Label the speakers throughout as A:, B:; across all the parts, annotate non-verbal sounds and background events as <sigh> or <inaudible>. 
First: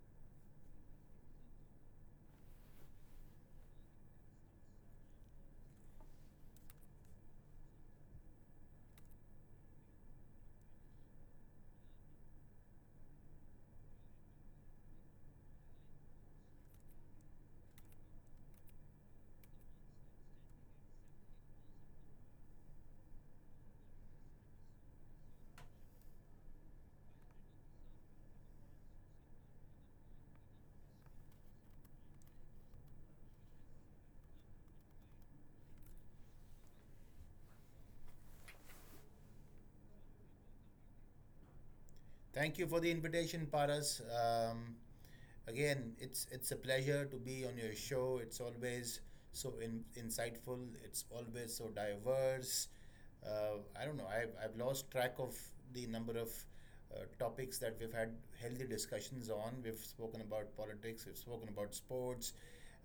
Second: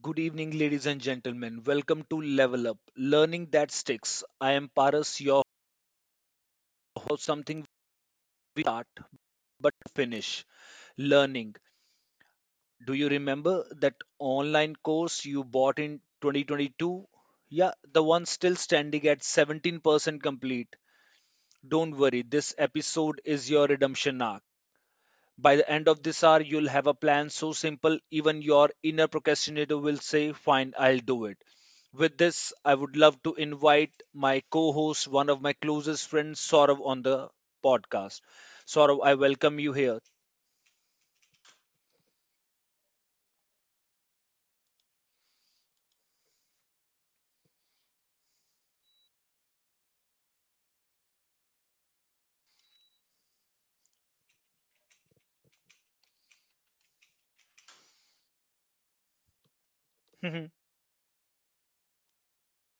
A: Good evening, ladies and gentlemen. Welcome to Level Up Learning That Sticks. I am Paras, your host. Something we start but finish learning. Do you remember that online course you bought in 2022? Yeah, the one still standing at 17% complete. Don't worry, this episode is your redemption arc. By the end of this hour, you'll have a plan so simple, even your inner procrastinator will say, Fine, I'll do it. With this, I would love to invite my co host, one of my closest friends, Saurav, on the podcast. Saurav, I welcome you here.
B: Thank you for the invitation, Paras. Again, it's a pleasure to be on your show. It's always so insightful. It's always so diverse. I don't know. I've lost track of the number of topics that we've had healthy discussions on. We've spoken about politics. We've spoken about sports,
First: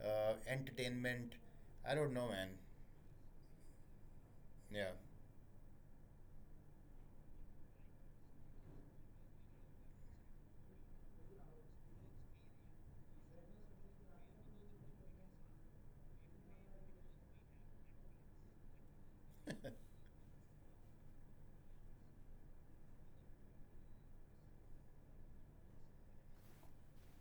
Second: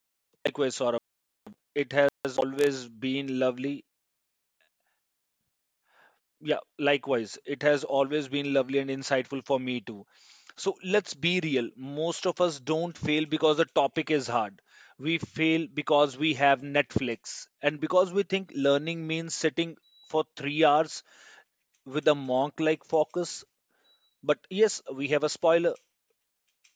A: <laughs> Likewise, Saurav,
B: entertainment.
A: it
B: I
A: has
B: don't know, man.
A: always been lovely.
B: Yeah,
A: Yeah, likewise. It has always been lovely and insightful for me too. So let's be real. Most of us don't fail because the topic is hard. We fail because we have Netflix and because we think learning means sitting for 3 hours with a monk like focus. But yes, we have a spoiler.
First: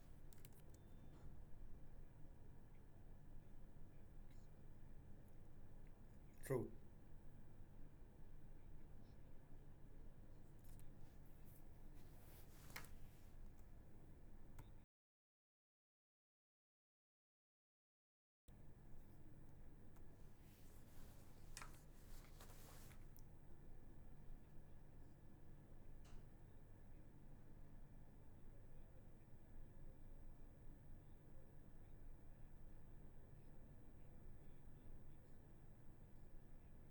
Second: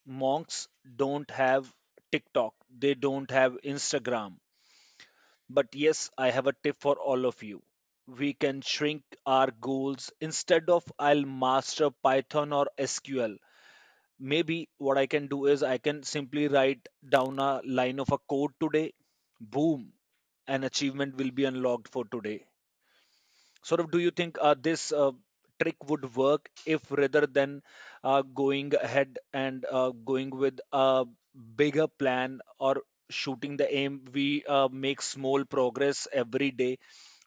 A: Monks don't have TikTok, they don't have Instagram, but yes, I have a tip
B: <laughs> true.
A: for all of you. We can shrink our goals instead of I'll master Python or SQL. Maybe what I can do is I can simply write down a line of a code today. Boom, an achievement will be unlocked for today. Sort of, do you think this trick would work if, rather than going ahead and going with a bigger plan or shooting the aim, we make small progress every day?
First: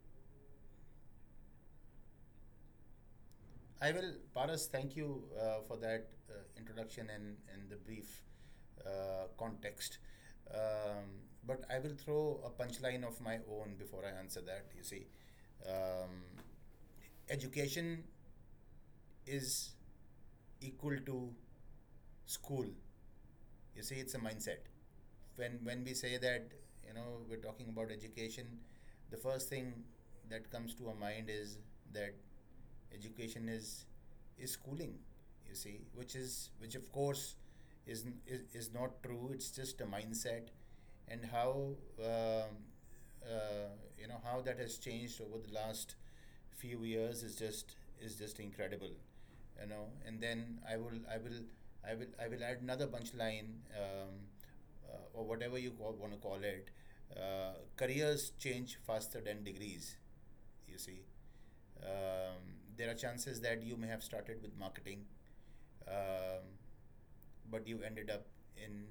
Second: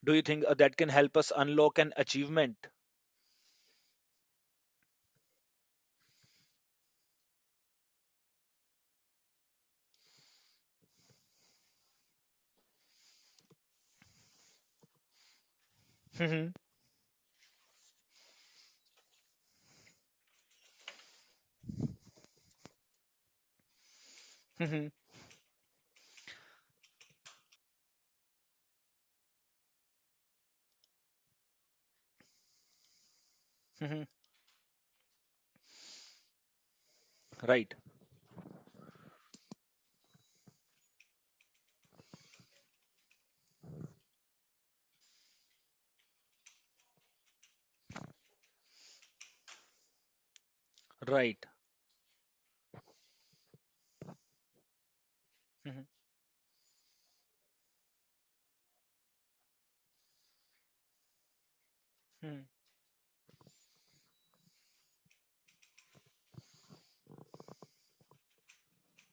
A: Do you think that can help us unlock an achievement?
B: I will, Paras, thank you for that introduction and the brief context. But I will throw a punchline of my own before I answer that. You see, um,
A: Mhm,
B: education is equal to school. You see, it's a mindset.
A: mhm,
B: When we say that, you know, we're talking about education, the first thing that comes to our mind is that education is
A: mhm.
B: is schooling. You see, which of course
A: Right.
B: is not true. It's just a mindset, and how um uh, you know how that has changed over the last few years is just incredible, you know. And then I will I
A: Right.
B: will I will I will add another punchline, or whatever
A: Mhm,
B: want to call it. Careers change faster than degrees. You see,
A: mhm.
B: there are chances that you may have started with marketing, um, but you ended up in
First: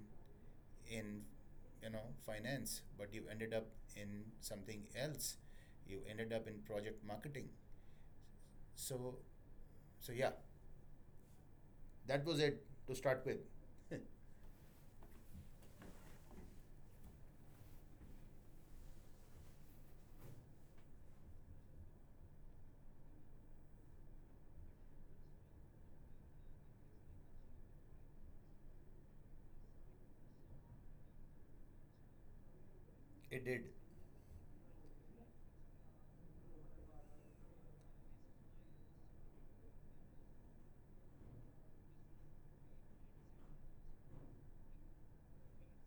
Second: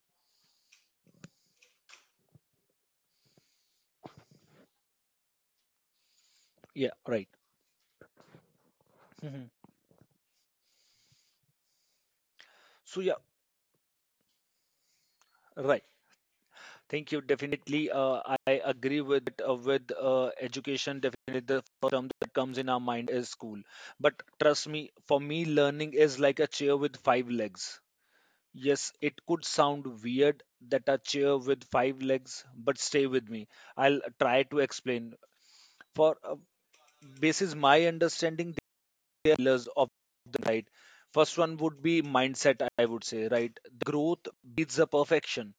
B: in you know finance, but you ended up in something else. You ended up in
A: Yeah,
B: project
A: right.
B: marketing. So
A: Mhm.
B: so yeah, that was it
A: So,
B: to
A: yeah.
B: start with. <laughs>
A: Right. Thank you. Definitely, I agree with. Education, definitely the first term that comes in our mind is school. But trust me, for me, learning is like a chair with five legs. Yes, it could sound weird that a chair with five legs, but stay
B: It
A: with
B: did.
A: me. I'll try to explain. For basis my understanding, there are pillars of the right. First one would be mindset, I would say, right. The growth beats the perfection.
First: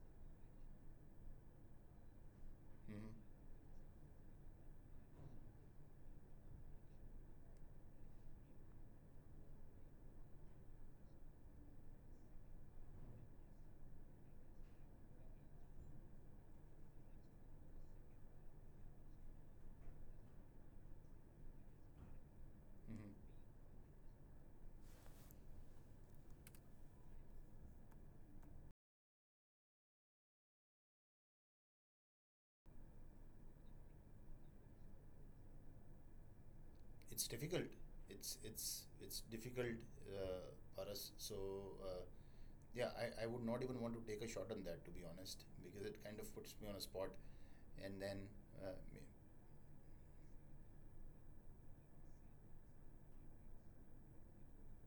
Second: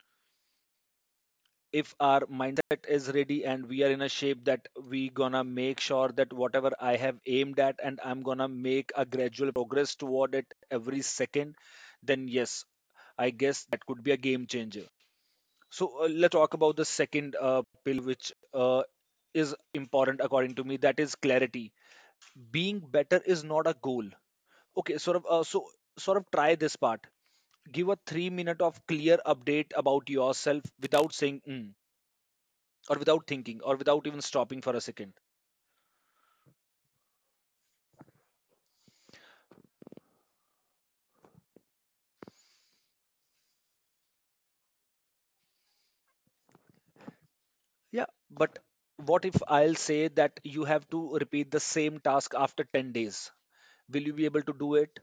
A: If our mindset is ready
B: Hmm.
A: and we are in a shape that we gonna make sure that whatever I have aimed at and I'm gonna make a gradual progress toward it every second, then yes, I guess that could be a game changer. So, let's talk about the second pillar, which is important according to me, that is clarity. Being better
B: Hmm.
A: is not a goal. Okay, sort of try this part. Give a 3 minute of clear update about yourself without saying "Mm." or without thinking or without even stopping for a second.
B: It's difficult. It's difficult for us. So, uh, yeah, I would not even want to take a shot on that, to be honest, because it kind of puts me on a spot.
A: Yeah,
B: And then,
A: but
B: uh,
A: what if I'll say that you have to repeat the same task after 10 days? Will you be able to do it?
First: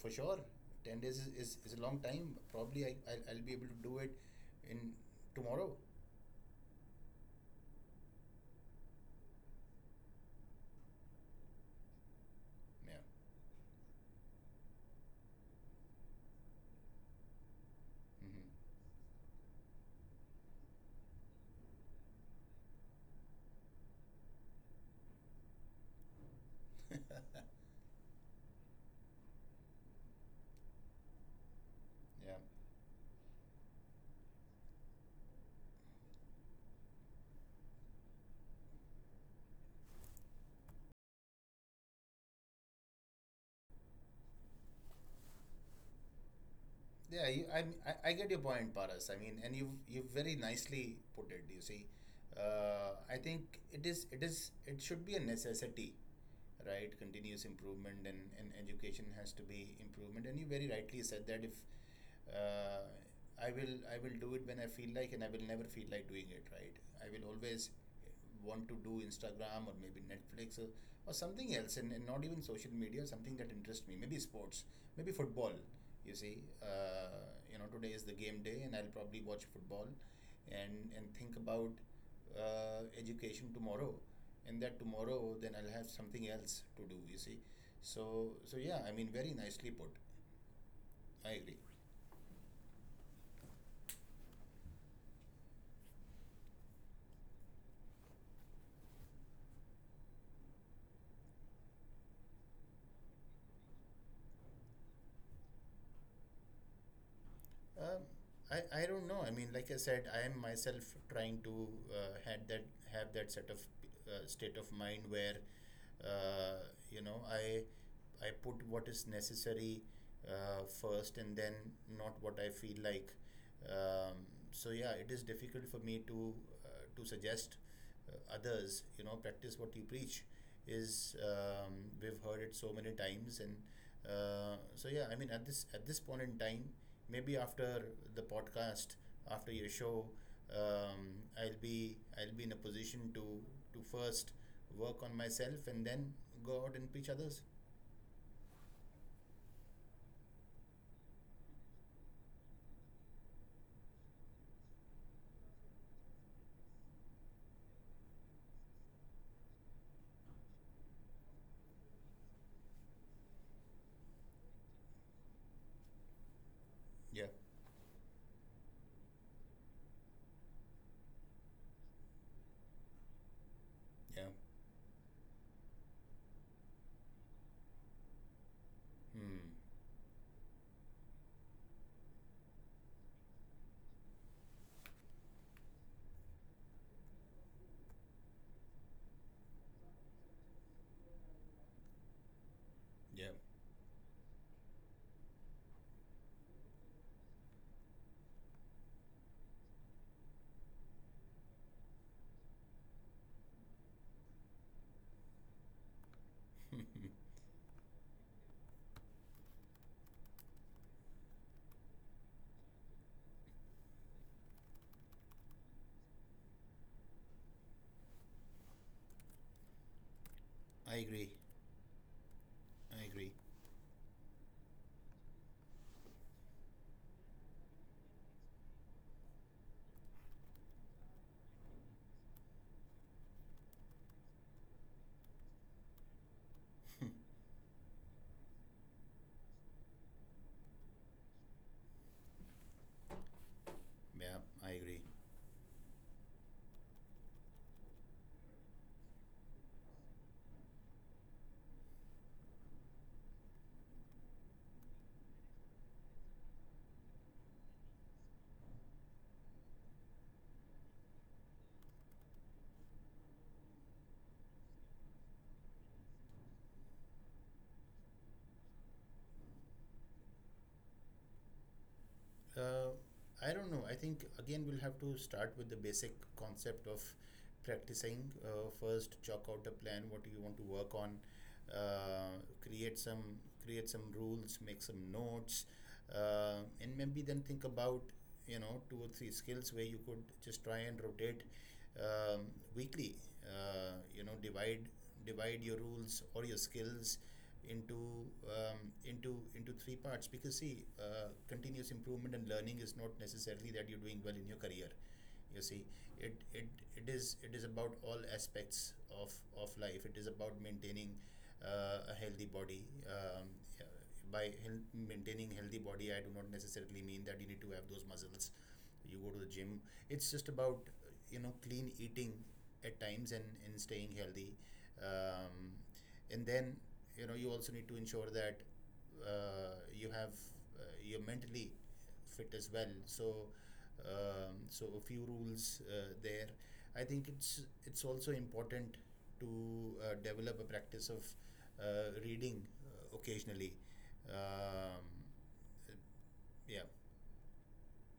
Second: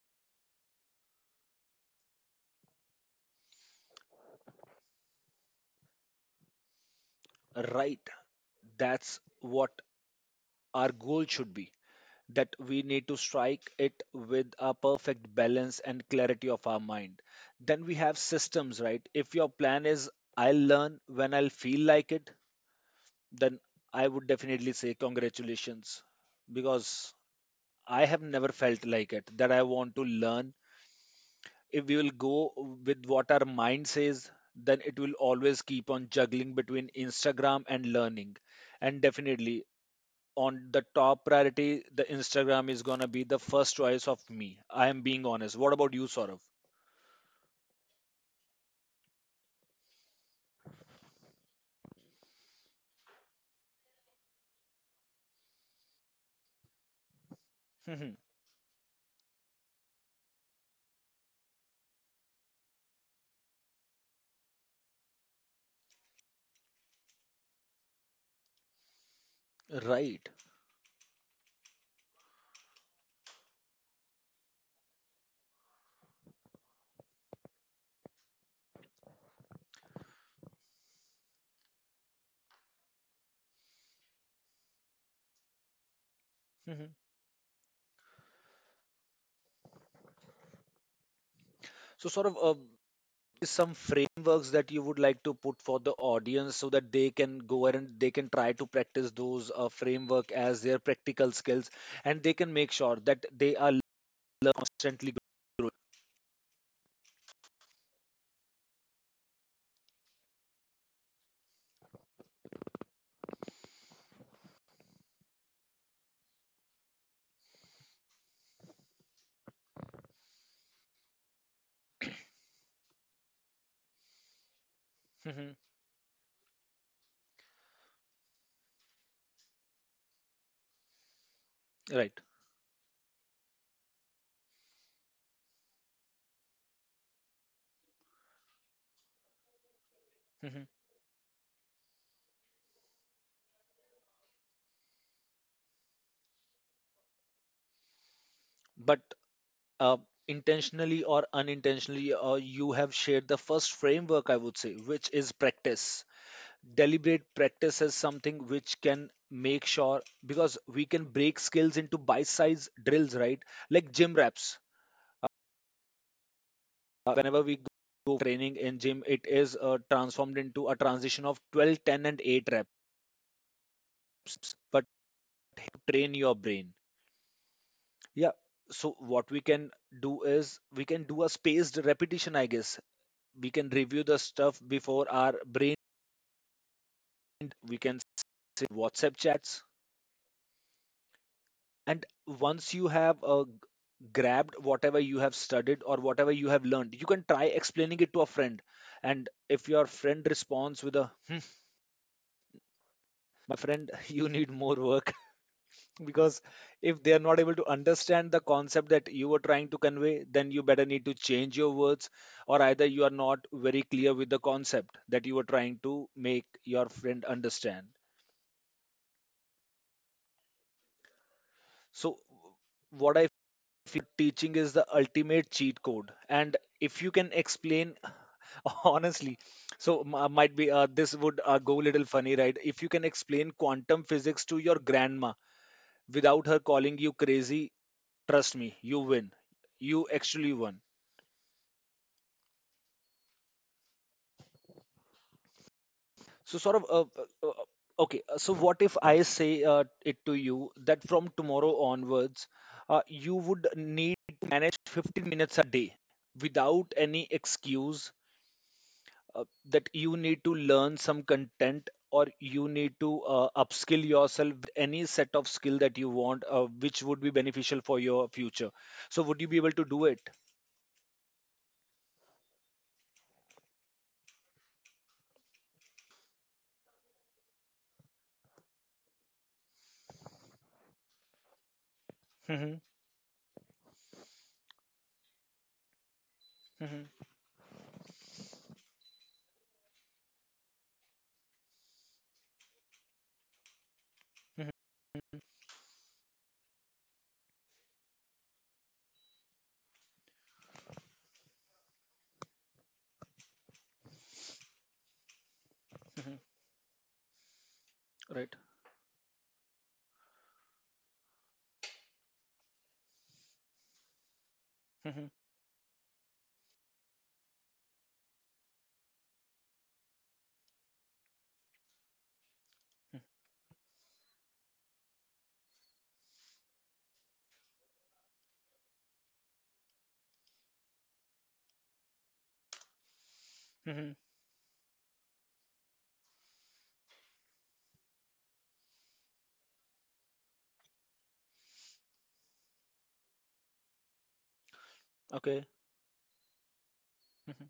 B: for sure, 10 days is a long time. Probably I'll be able to do it in tomorrow.
A: Right, that's what our goal should be. That we
B: Yeah.
A: need to strike it with a perfect balance and clarity of our mind. Then we have
B: Hmm.
A: systems, right? If your plan is I'll learn when I'll feel like it, then I would definitely say congratulations, because
B: <laughs>
A: I have never felt like it that I want to learn. If we will
B: Yeah.
A: go with what our mind says, then it will always keep on juggling between Instagram and learning. And definitely, on the top priority, the Instagram is gonna be the first choice of me. I am being honest. What about you, Saurav? <laughs>
B: Yeah, you, I get your point, Paras. I mean, and you've very nicely put it. You see, I think it should be a necessity, right? Continuous improvement and,
A: Mhm.
B: and education has to be improvement. And you very rightly said that if uh, I will do it when I feel like, and I will never feel like doing it, right? I will always want to do Instagram or maybe
A: Right.
B: Netflix or something else, and not even social media, something that interests me. Maybe sports, maybe football. You see, you know, today is the game day, and I'll probably watch football and think about education tomorrow. And that tomorrow then I'll have something else to
A: Mhm.
B: do. You see, so yeah, I mean, very nicely put. I agree.
A: So, Saurav, some frameworks that you would like to put for the audience so that they can go ahead and they can try to practice those framework as their practical skills, and they can make sure that they are learning, constantly growing?
B: Um, I, I don't know. I mean, like I said, I am myself trying to had that have that set of state of mind where, you know, I put what is necessary first, and then not what I feel like. Um, so yeah, it is difficult for
A: Mhm.
B: me uh, to suggest others. You know, practice what you preach is, we've heard it
A: Right.
B: so many times, and, so yeah. I mean, at this point in time, maybe after the podcast, after your show,
A: Mhm.
B: I'll be in a position to first work on myself and then go out and preach others.
A: But uh, intentionally or unintentionally, you have shared the first framework, I would say, which is practice. Deliberate practice is something which can make sure, because we can break skills into bite-sized drills, right? Like gym reps. uh,
B: Yeah.
A: whenever we go training in gym, it is transformed into a transition of 12 10 and 8
B: Yeah.
A: reps. But train your brain, yeah.
B: Hmm.
A: So what we can do is we can do a spaced repetition, I guess. We can review the stuff before our brain. We can say WhatsApp chats. And
B: Yeah.
A: once you have grabbed whatever you have studied or whatever you have learned, you can try explaining it to a friend. And if your friend responds with a "Hmm," my friend, <laughs> you need more work.
B: <laughs>
A: Because if they are not able to understand the concept that you were trying to convey, then you better need to change your words, or either you are not very clear with the concept that you were trying to make your friend understand.
B: I agree.
A: So,
B: I agree.
A: what I feel, teaching is the ultimate cheat code. And if you can explain, <laughs> honestly, so might be, this would go a little funny, right? If you can explain quantum physics to your grandma without her calling you crazy, trust me, you win. You actually won.
B: Yeah, I agree.
A: So, sort of, uh, uh, okay. So, what if I say it to you that from tomorrow onwards, you would need to manage 15 minutes a day without any excuse, uh, that you need to learn some content or you need to upskill yourself with any set of skill that you want, which would be beneficial for your future. So, would you be able to do it?
B: uh, I don't know. I think again we'll have to start with the basic concept of practicing. First, chalk out a plan. What do you want to work on? Uh, create some
A: Hmm.
B: create some rules. Make some notes, and maybe then think
A: Hmm.
B: about, you know, two or three skills where you could just try and rotate, um, weekly. You know, divide
A: Hmm.
B: divide your rules or your skills into um, into three parts, because see, continuous improvement and learning is not necessarily that you're doing well in your career. You see, it it,
A: Hmm.
B: it is about all aspects
A: Right.
B: of life. It is about maintaining a healthy body. Yeah, by maintaining healthy body, I do not necessarily mean that you need to have those muscles. You go to the gym. It's just about, you know, clean eating at times and staying healthy. Um, and then, you know, you also need to ensure that, uh, you have you're mentally fit as well. So, um,
A: Hmm.
B: so a few rules there. I think it's also important to develop a practice of reading occasionally. Um, uh,
A: Okay.
B: yeah,
A: Mhm.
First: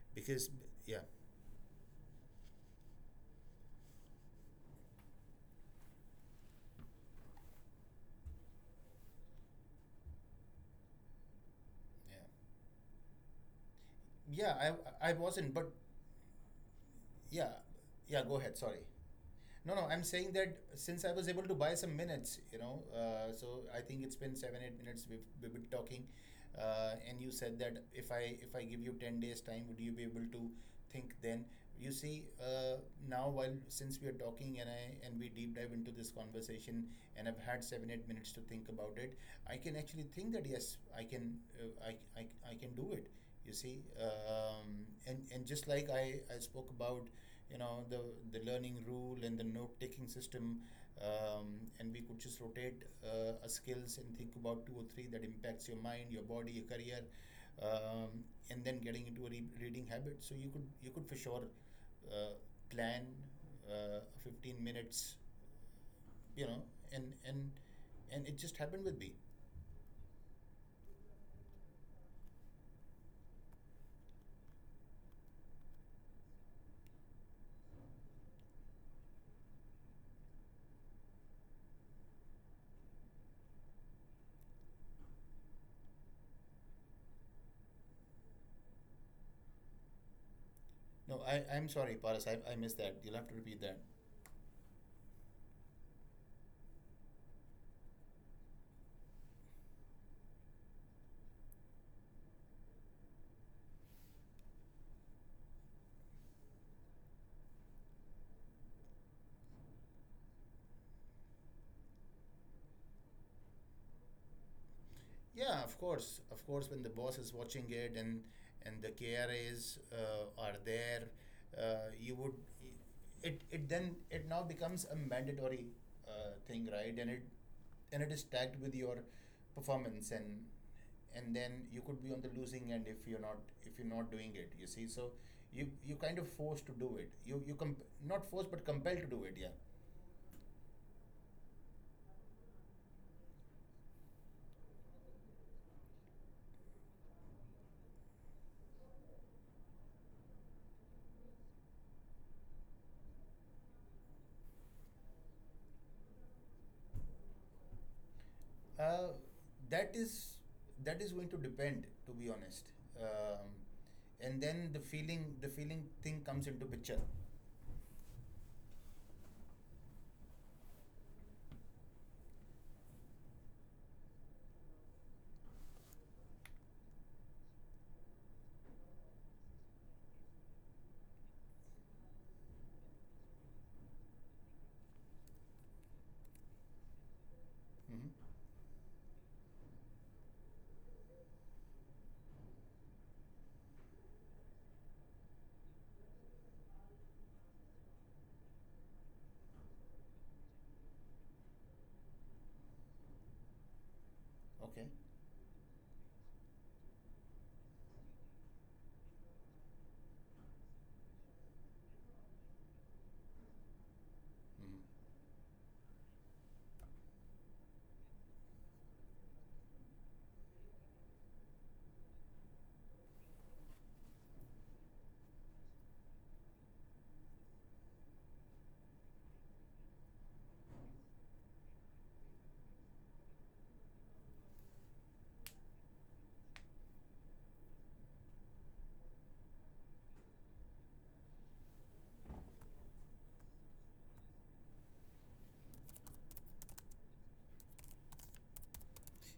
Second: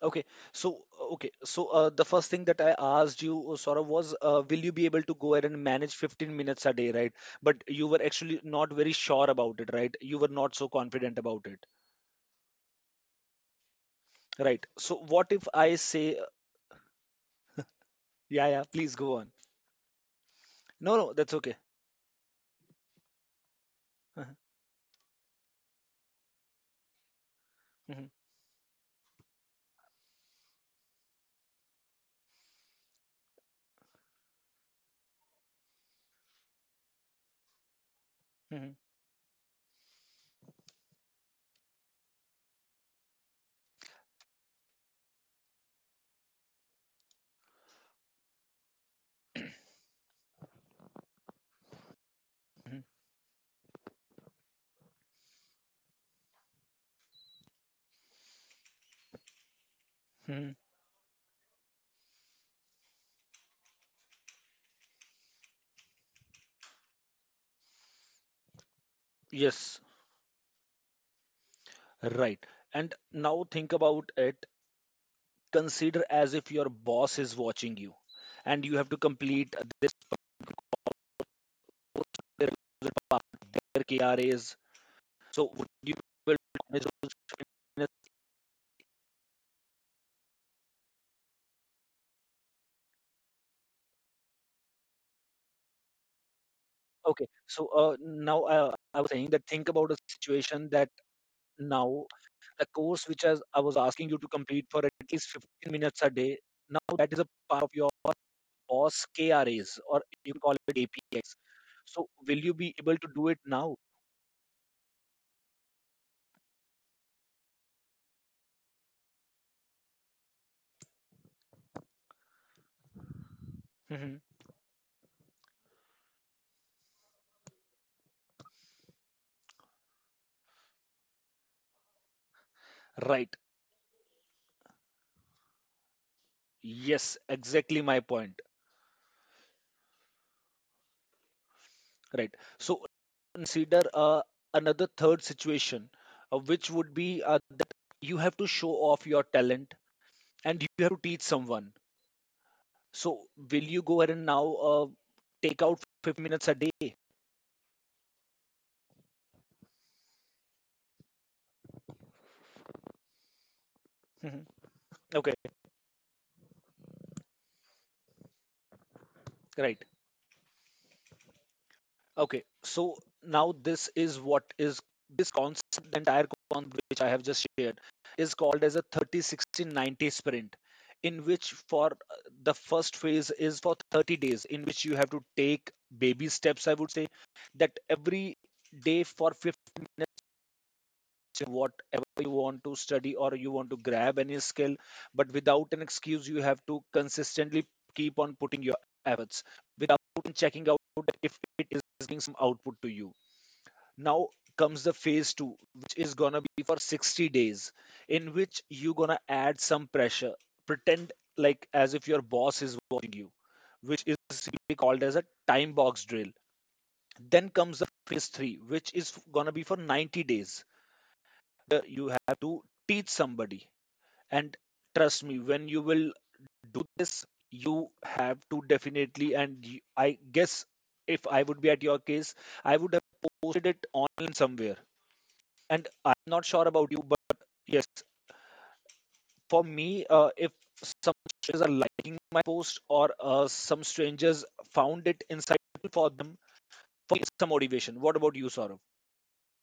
A: Okay.
B: because
A: So,
B: yeah,
A: okay. So, the first thing that I asked you, Saurabh, was will you be able to go ahead and manage 15 minutes a day, right? But you were actually not very sure about it, right? You were not so confident about it,
B: yeah,
A: right?
B: yeah.
A: So,
B: I
A: what if
B: wasn't, but
A: I say,
B: yeah, yeah. Go
A: yeah,
B: ahead.
A: yeah,
B: Sorry.
A: please go on.
B: No, no, I'm saying that
A: No,
B: since
A: no,
B: I was
A: that's
B: able to
A: okay.
B: buy some minutes, you know, so I think it's
A: Mhm,
B: been 7, 8 minutes we've been talking, and you said that
A: mhm,
B: if I give you 10 days time, would you be able to think then? You see, now, while since we are talking, and we deep dive into this conversation, and I've had 7, 8 minutes to
A: mhm,
B: think about it, I can actually think that yes, I can, I can do it. You see, and just like I spoke about, you know, the learning rule and the note taking system, um, and we could just
A: mhm.
B: rotate our skills and think about two or three that impacts your mind, your body, your career. um, and then getting into a reading habit, so
A: Mhm.
B: you could for sure uh, plan 15 minutes, you know. And and and it just happened with me.
A: Yes, right. And now think about it. Consider as if your boss is watching you and you have to complete this particular KRAs. So would you will manage those minutes?
B: No, I'm sorry, Paras. I missed that. You'll have to repeat that.
A: Okay. So, now, I was saying that, think about a situation that now the course, which as I was asking you to complete for at least 15 minutes a day, now that is a part of your boss K R As, or you can call it APX. So will you be able to do it now?
B: Yeah, of course, of course. When the boss is watching it and the KRAs are there. uh, you would it it then
A: Hmm.
B: it now becomes a mandatory thing, right? And it is tagged with your performance, and then you could be on the losing end if
A: Right.
B: you're not doing it. You see, so you kind of forced to do
A: Yes,
B: it.
A: exactly my point.
B: Not forced but compelled to do it. Yeah.
A: Right. So, consider another third situation, which would be that you have to show off your talent and you have to teach someone. So will you go ahead and now take out 15 minutes a day?
B: Uh, that is that is going to depend, to be honest. Um,
A: Mhm.
B: and then the
A: Okay,
B: feeling the feeling thing comes into picture.
A: right. Okay, so now this is what is this concept, the entire concept which I have just shared, is called as a 30 60 90 sprint, in which for the first phase is for 30 days, in which you have to take baby steps, I would say, that
B: Hmm.
A: every day for 50, whatever you want to study or you want to grab any skill, but without an excuse you have to consistently keep on putting your efforts without checking out if it is giving some output to you. Now comes the
B: Okay.
A: phase 2, which is going to be for 60 days, in which you going to add some pressure. Pretend like as if your boss is watching you, which is simply called as a
B: Mhm.
A: time box drill. Then comes the phase 3, which is going to be for 90 days. You have to teach somebody. And trust me, when you will do this, you have to definitely. And you, I guess, if I would be at your case, I would have posted it online somewhere. And I'm not sure about you, but yes, for me, if some strangers are liking my post or some strangers found it insightful for them, for me, it's a motivation. What about you, Saurav?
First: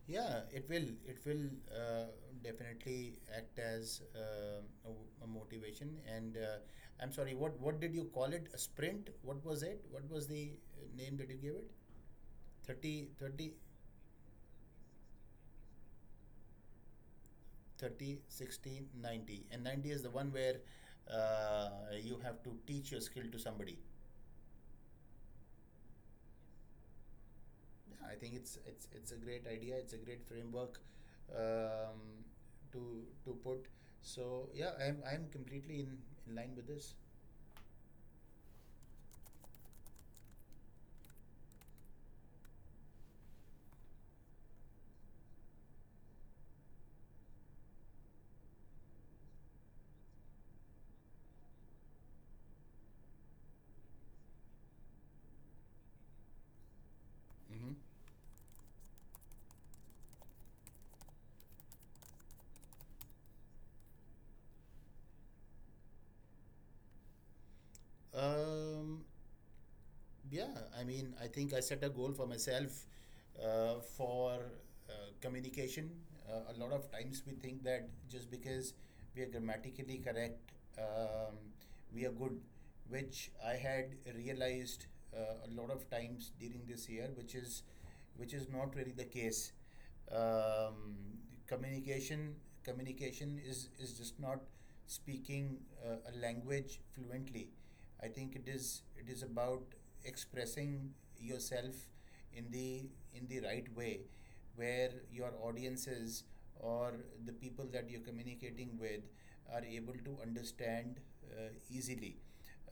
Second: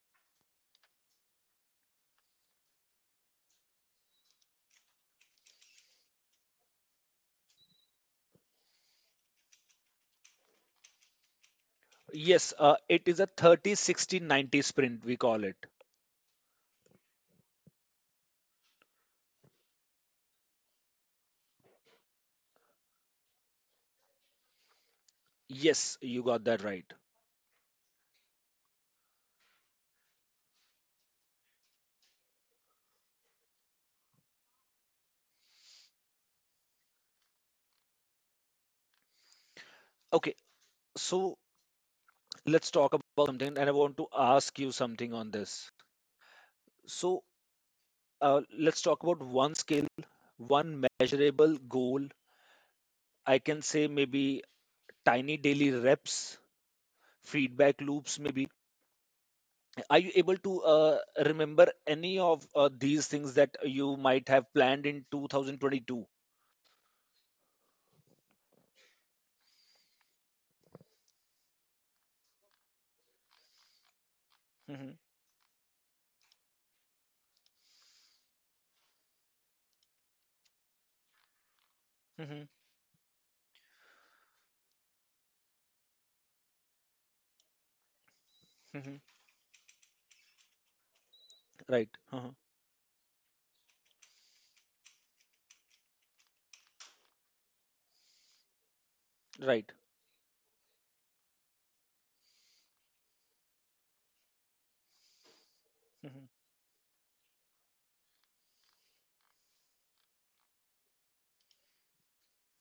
B: Yeah, it will. Uh, definitely act as a motivation. And, I'm sorry. What did you call it? A sprint? What was it? What was the name that you gave it?
A: Yes,
B: 30,
A: it is a
B: 30
A: 30, 60, 90 sprint, we call it.
B: 30, 60, 90. And 90 is the one where uh, you have to teach your skill to somebody.
A: Yes, you got that right.
B: Yeah, I think it's a great idea. It's a great framework, um, to put. So yeah, I'm completely in line with this.
A: Okay, so let's talk about something, and I want to ask you something on this. So, let's talk about one skill, one measurable goal. I can say maybe tiny daily reps,
B: Mm-hmm.
A: feedback loops, maybe. Are you able to remember any of these things that you might have planned in 2022?
B: Um, yeah, I mean, I think I set a goal for myself for
A: Hmm.
B: uh, communication. A lot of times we think that just because we are grammatically correct, um, we are good,
A: Hmm.
B: which I had realized a lot of times during this year, which is not really the
A: Hmm.
B: case. Um,
A: Right.
B: communication communication is just not speaking a language fluently. I think it is about
A: Right.
B: expressing yourself in the right way, where your audiences
A: Hmm.
B: or the people that you're communicating with are able to understand easily.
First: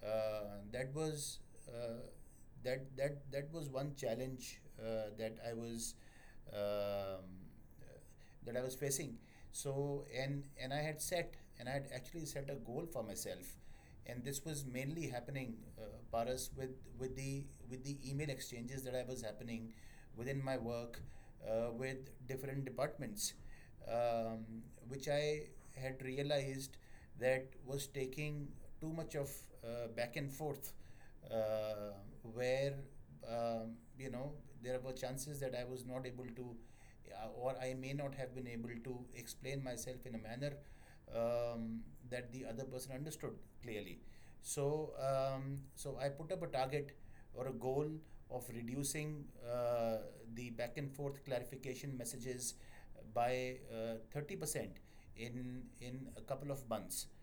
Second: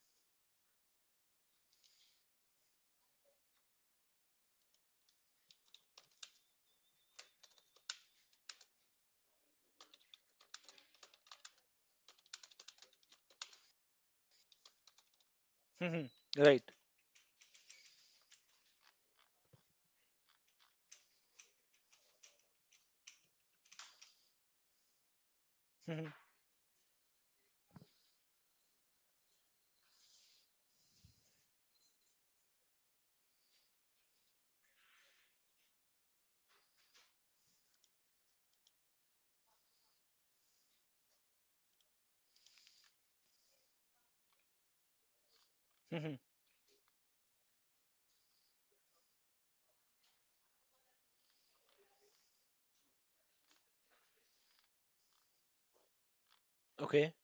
B: Uh, that was uh, that that that was one challenge that I was, um, that I was facing. So, and I had actually set a goal for myself, and this was mainly happening, uh,
A: Hmm.
B: Paras,
A: Right.
B: with with the the email exchanges that I was happening within my work, with different departments, um, which I had
A: Hmm.
B: realized that was taking too much of back and forth, uh, where, you know, there were chances that I was not able to, or I may not have been able to explain myself in a manner, um, that the other person understood clearly. So I
A: Hmm.
B: put up a target or a goal of reducing uh, the back and forth clarification messages by 30% in a couple of months,
A: Okay.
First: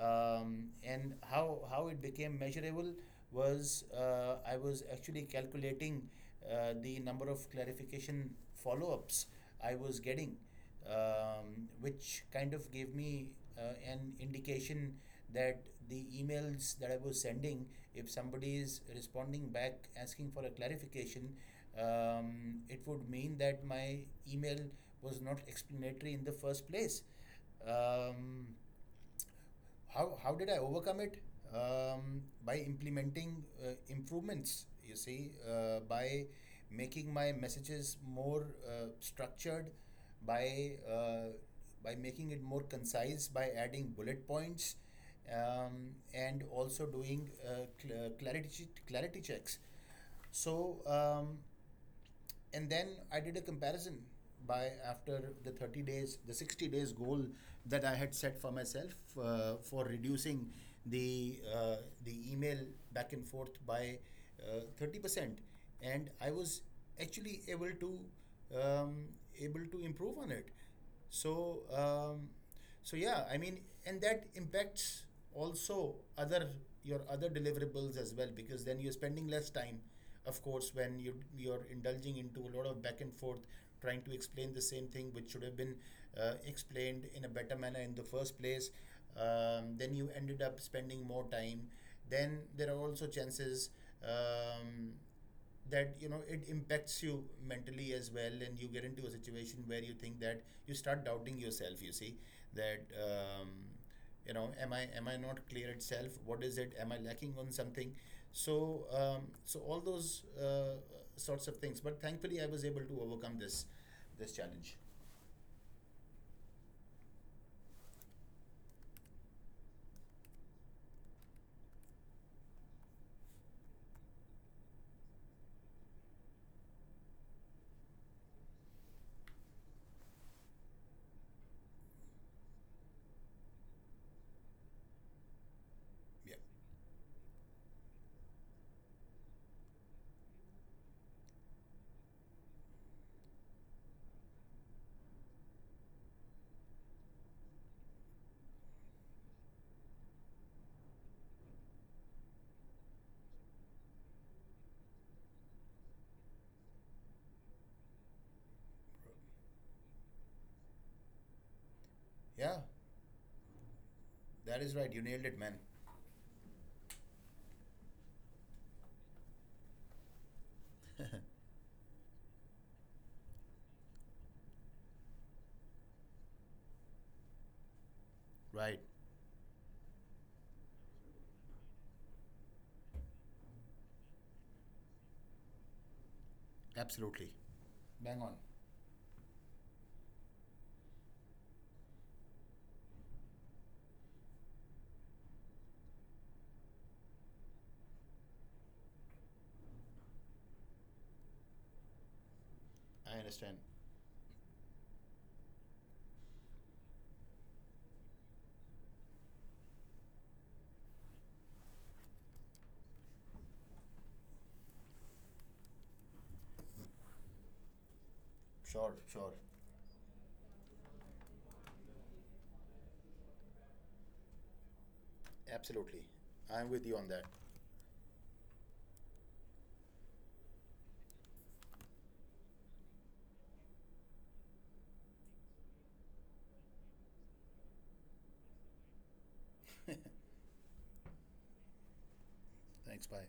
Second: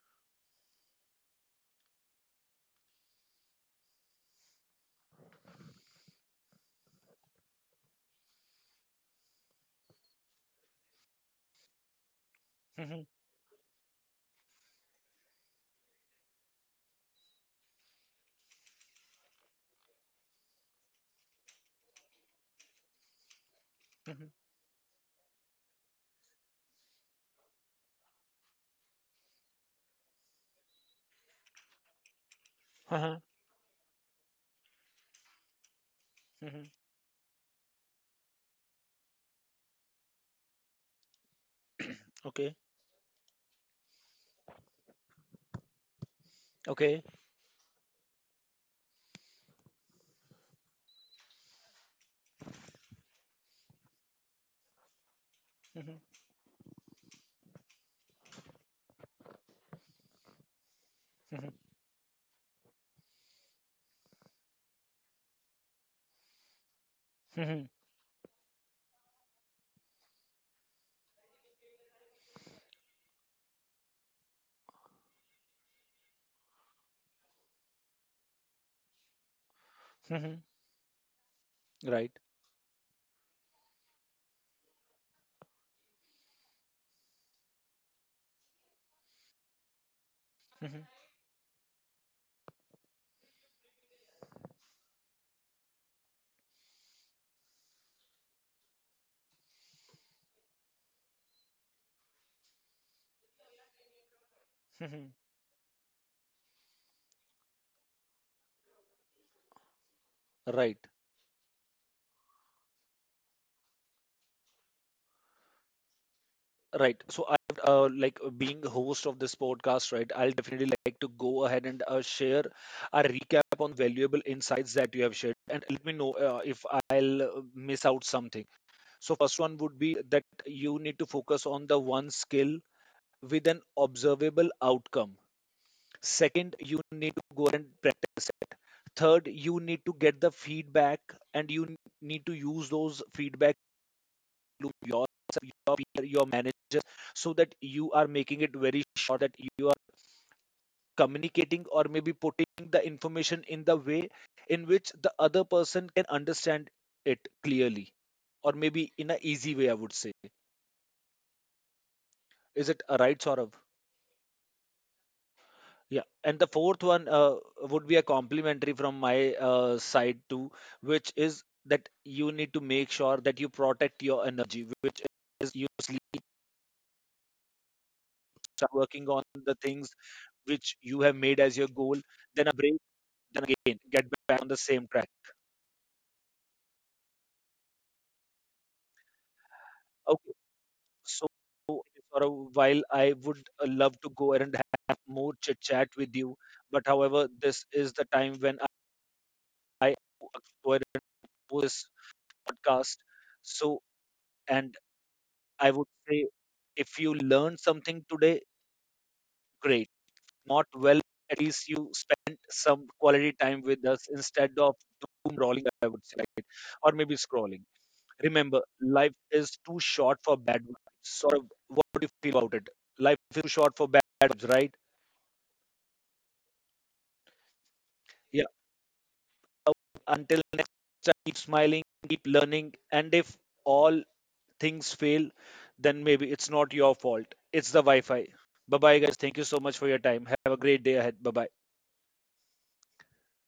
B: and how it became measurable was, I was actually calculating the number of clarification follow-ups I was getting, which kind of gave
A: Hmm.
B: me an indication that the emails that I was sending, if somebody is responding back asking for a clarification, it would mean that my
A: Hmm.
B: email was not explanatory in the first place. Um, how did I overcome it? By
A: uh
B: implementing improvements, you see, by making my messages more structured, by uh, by making it
A: Okay.
B: more concise, by adding bullet points, and also
A: Okay.
B: doing clarity checks. So, and then I did a comparison by after the 30
A: Mhm,
B: days, the 60 days goal that I had set for myself for reducing the
A: mhm,
B: uh, the email back and forth by 30%, and I was actually
A: mhm,
B: able to, um, able to improve on it. So um, so yeah, I mean, and that impacts also other your other deliverables as well, because then you're spending less time.
A: mhm.
B: Of course, when you're
A: Right.
B: indulging into a lot of back and forth trying to explain the same thing which should have been explained in a better manner in the first place, then you ended up
A: Mhm,
B: spending more time. Then there are also chances, um, that, you know, it impacts you mentally as well, and you get into a situation where you think that you start doubting yourself. You see that, you know, am i am
A: mhm.
B: i not clear itself, what is it, am I lacking on something? So all those
A: Right.
B: sorts of things. But thankfully I was able to overcome this challenge.
A: Right. So I, like being the host of this podcast, right? I'll definitely like to go ahead and share a recap on valuable insights that you have shared, and let me know if I'll miss out something. So first one would be that you need to focus on the one skill with an observable outcome.
B: Yeah,
A: Second, you need to go and practice it. Third, you need to get the feedback, and you need to use those feedback to yourself, your peer, your managers, so that you are making it very sure that you are communicating or maybe putting the information in the way in which the other person can understand it clearly, or maybe in an easy way, I would say.
B: yeah,
A: Is it a right, Saurav?
B: that is right. You nailed it, man.
A: Yeah, and the fourth one would be a complimentary from my side too, which is that you need to make sure that you protect your energy, which is you sleep, start
B: Right.
A: working on the things which you have made as your goal, then a break, then again get back on the same track.
B: Absolutely, bang on.
A: Okay, so for a while I would love to go and have more chit chat with you, but however, this is the time when I go and post this podcast.
B: I understand.
A: So, and I would say, if you learn something today, great. Not well, at least you spent some quality time with us instead of doom rolling, I would say, or maybe scrolling. Remember, life
B: Sure, sure.
A: is too short for bad vibes. Sort of, what do you feel about it? Life is too short for bad vibes, right?
B: Absolutely. I'm with you on that.
A: Yeah. So, until next time, keep smiling, keep learning, and if all things fail, then maybe it's not your fault. It's the Wi Fi. Bye bye, guys. Thank you so much for your time. Have a great day ahead. Bye bye.
B: Thanks. Bye.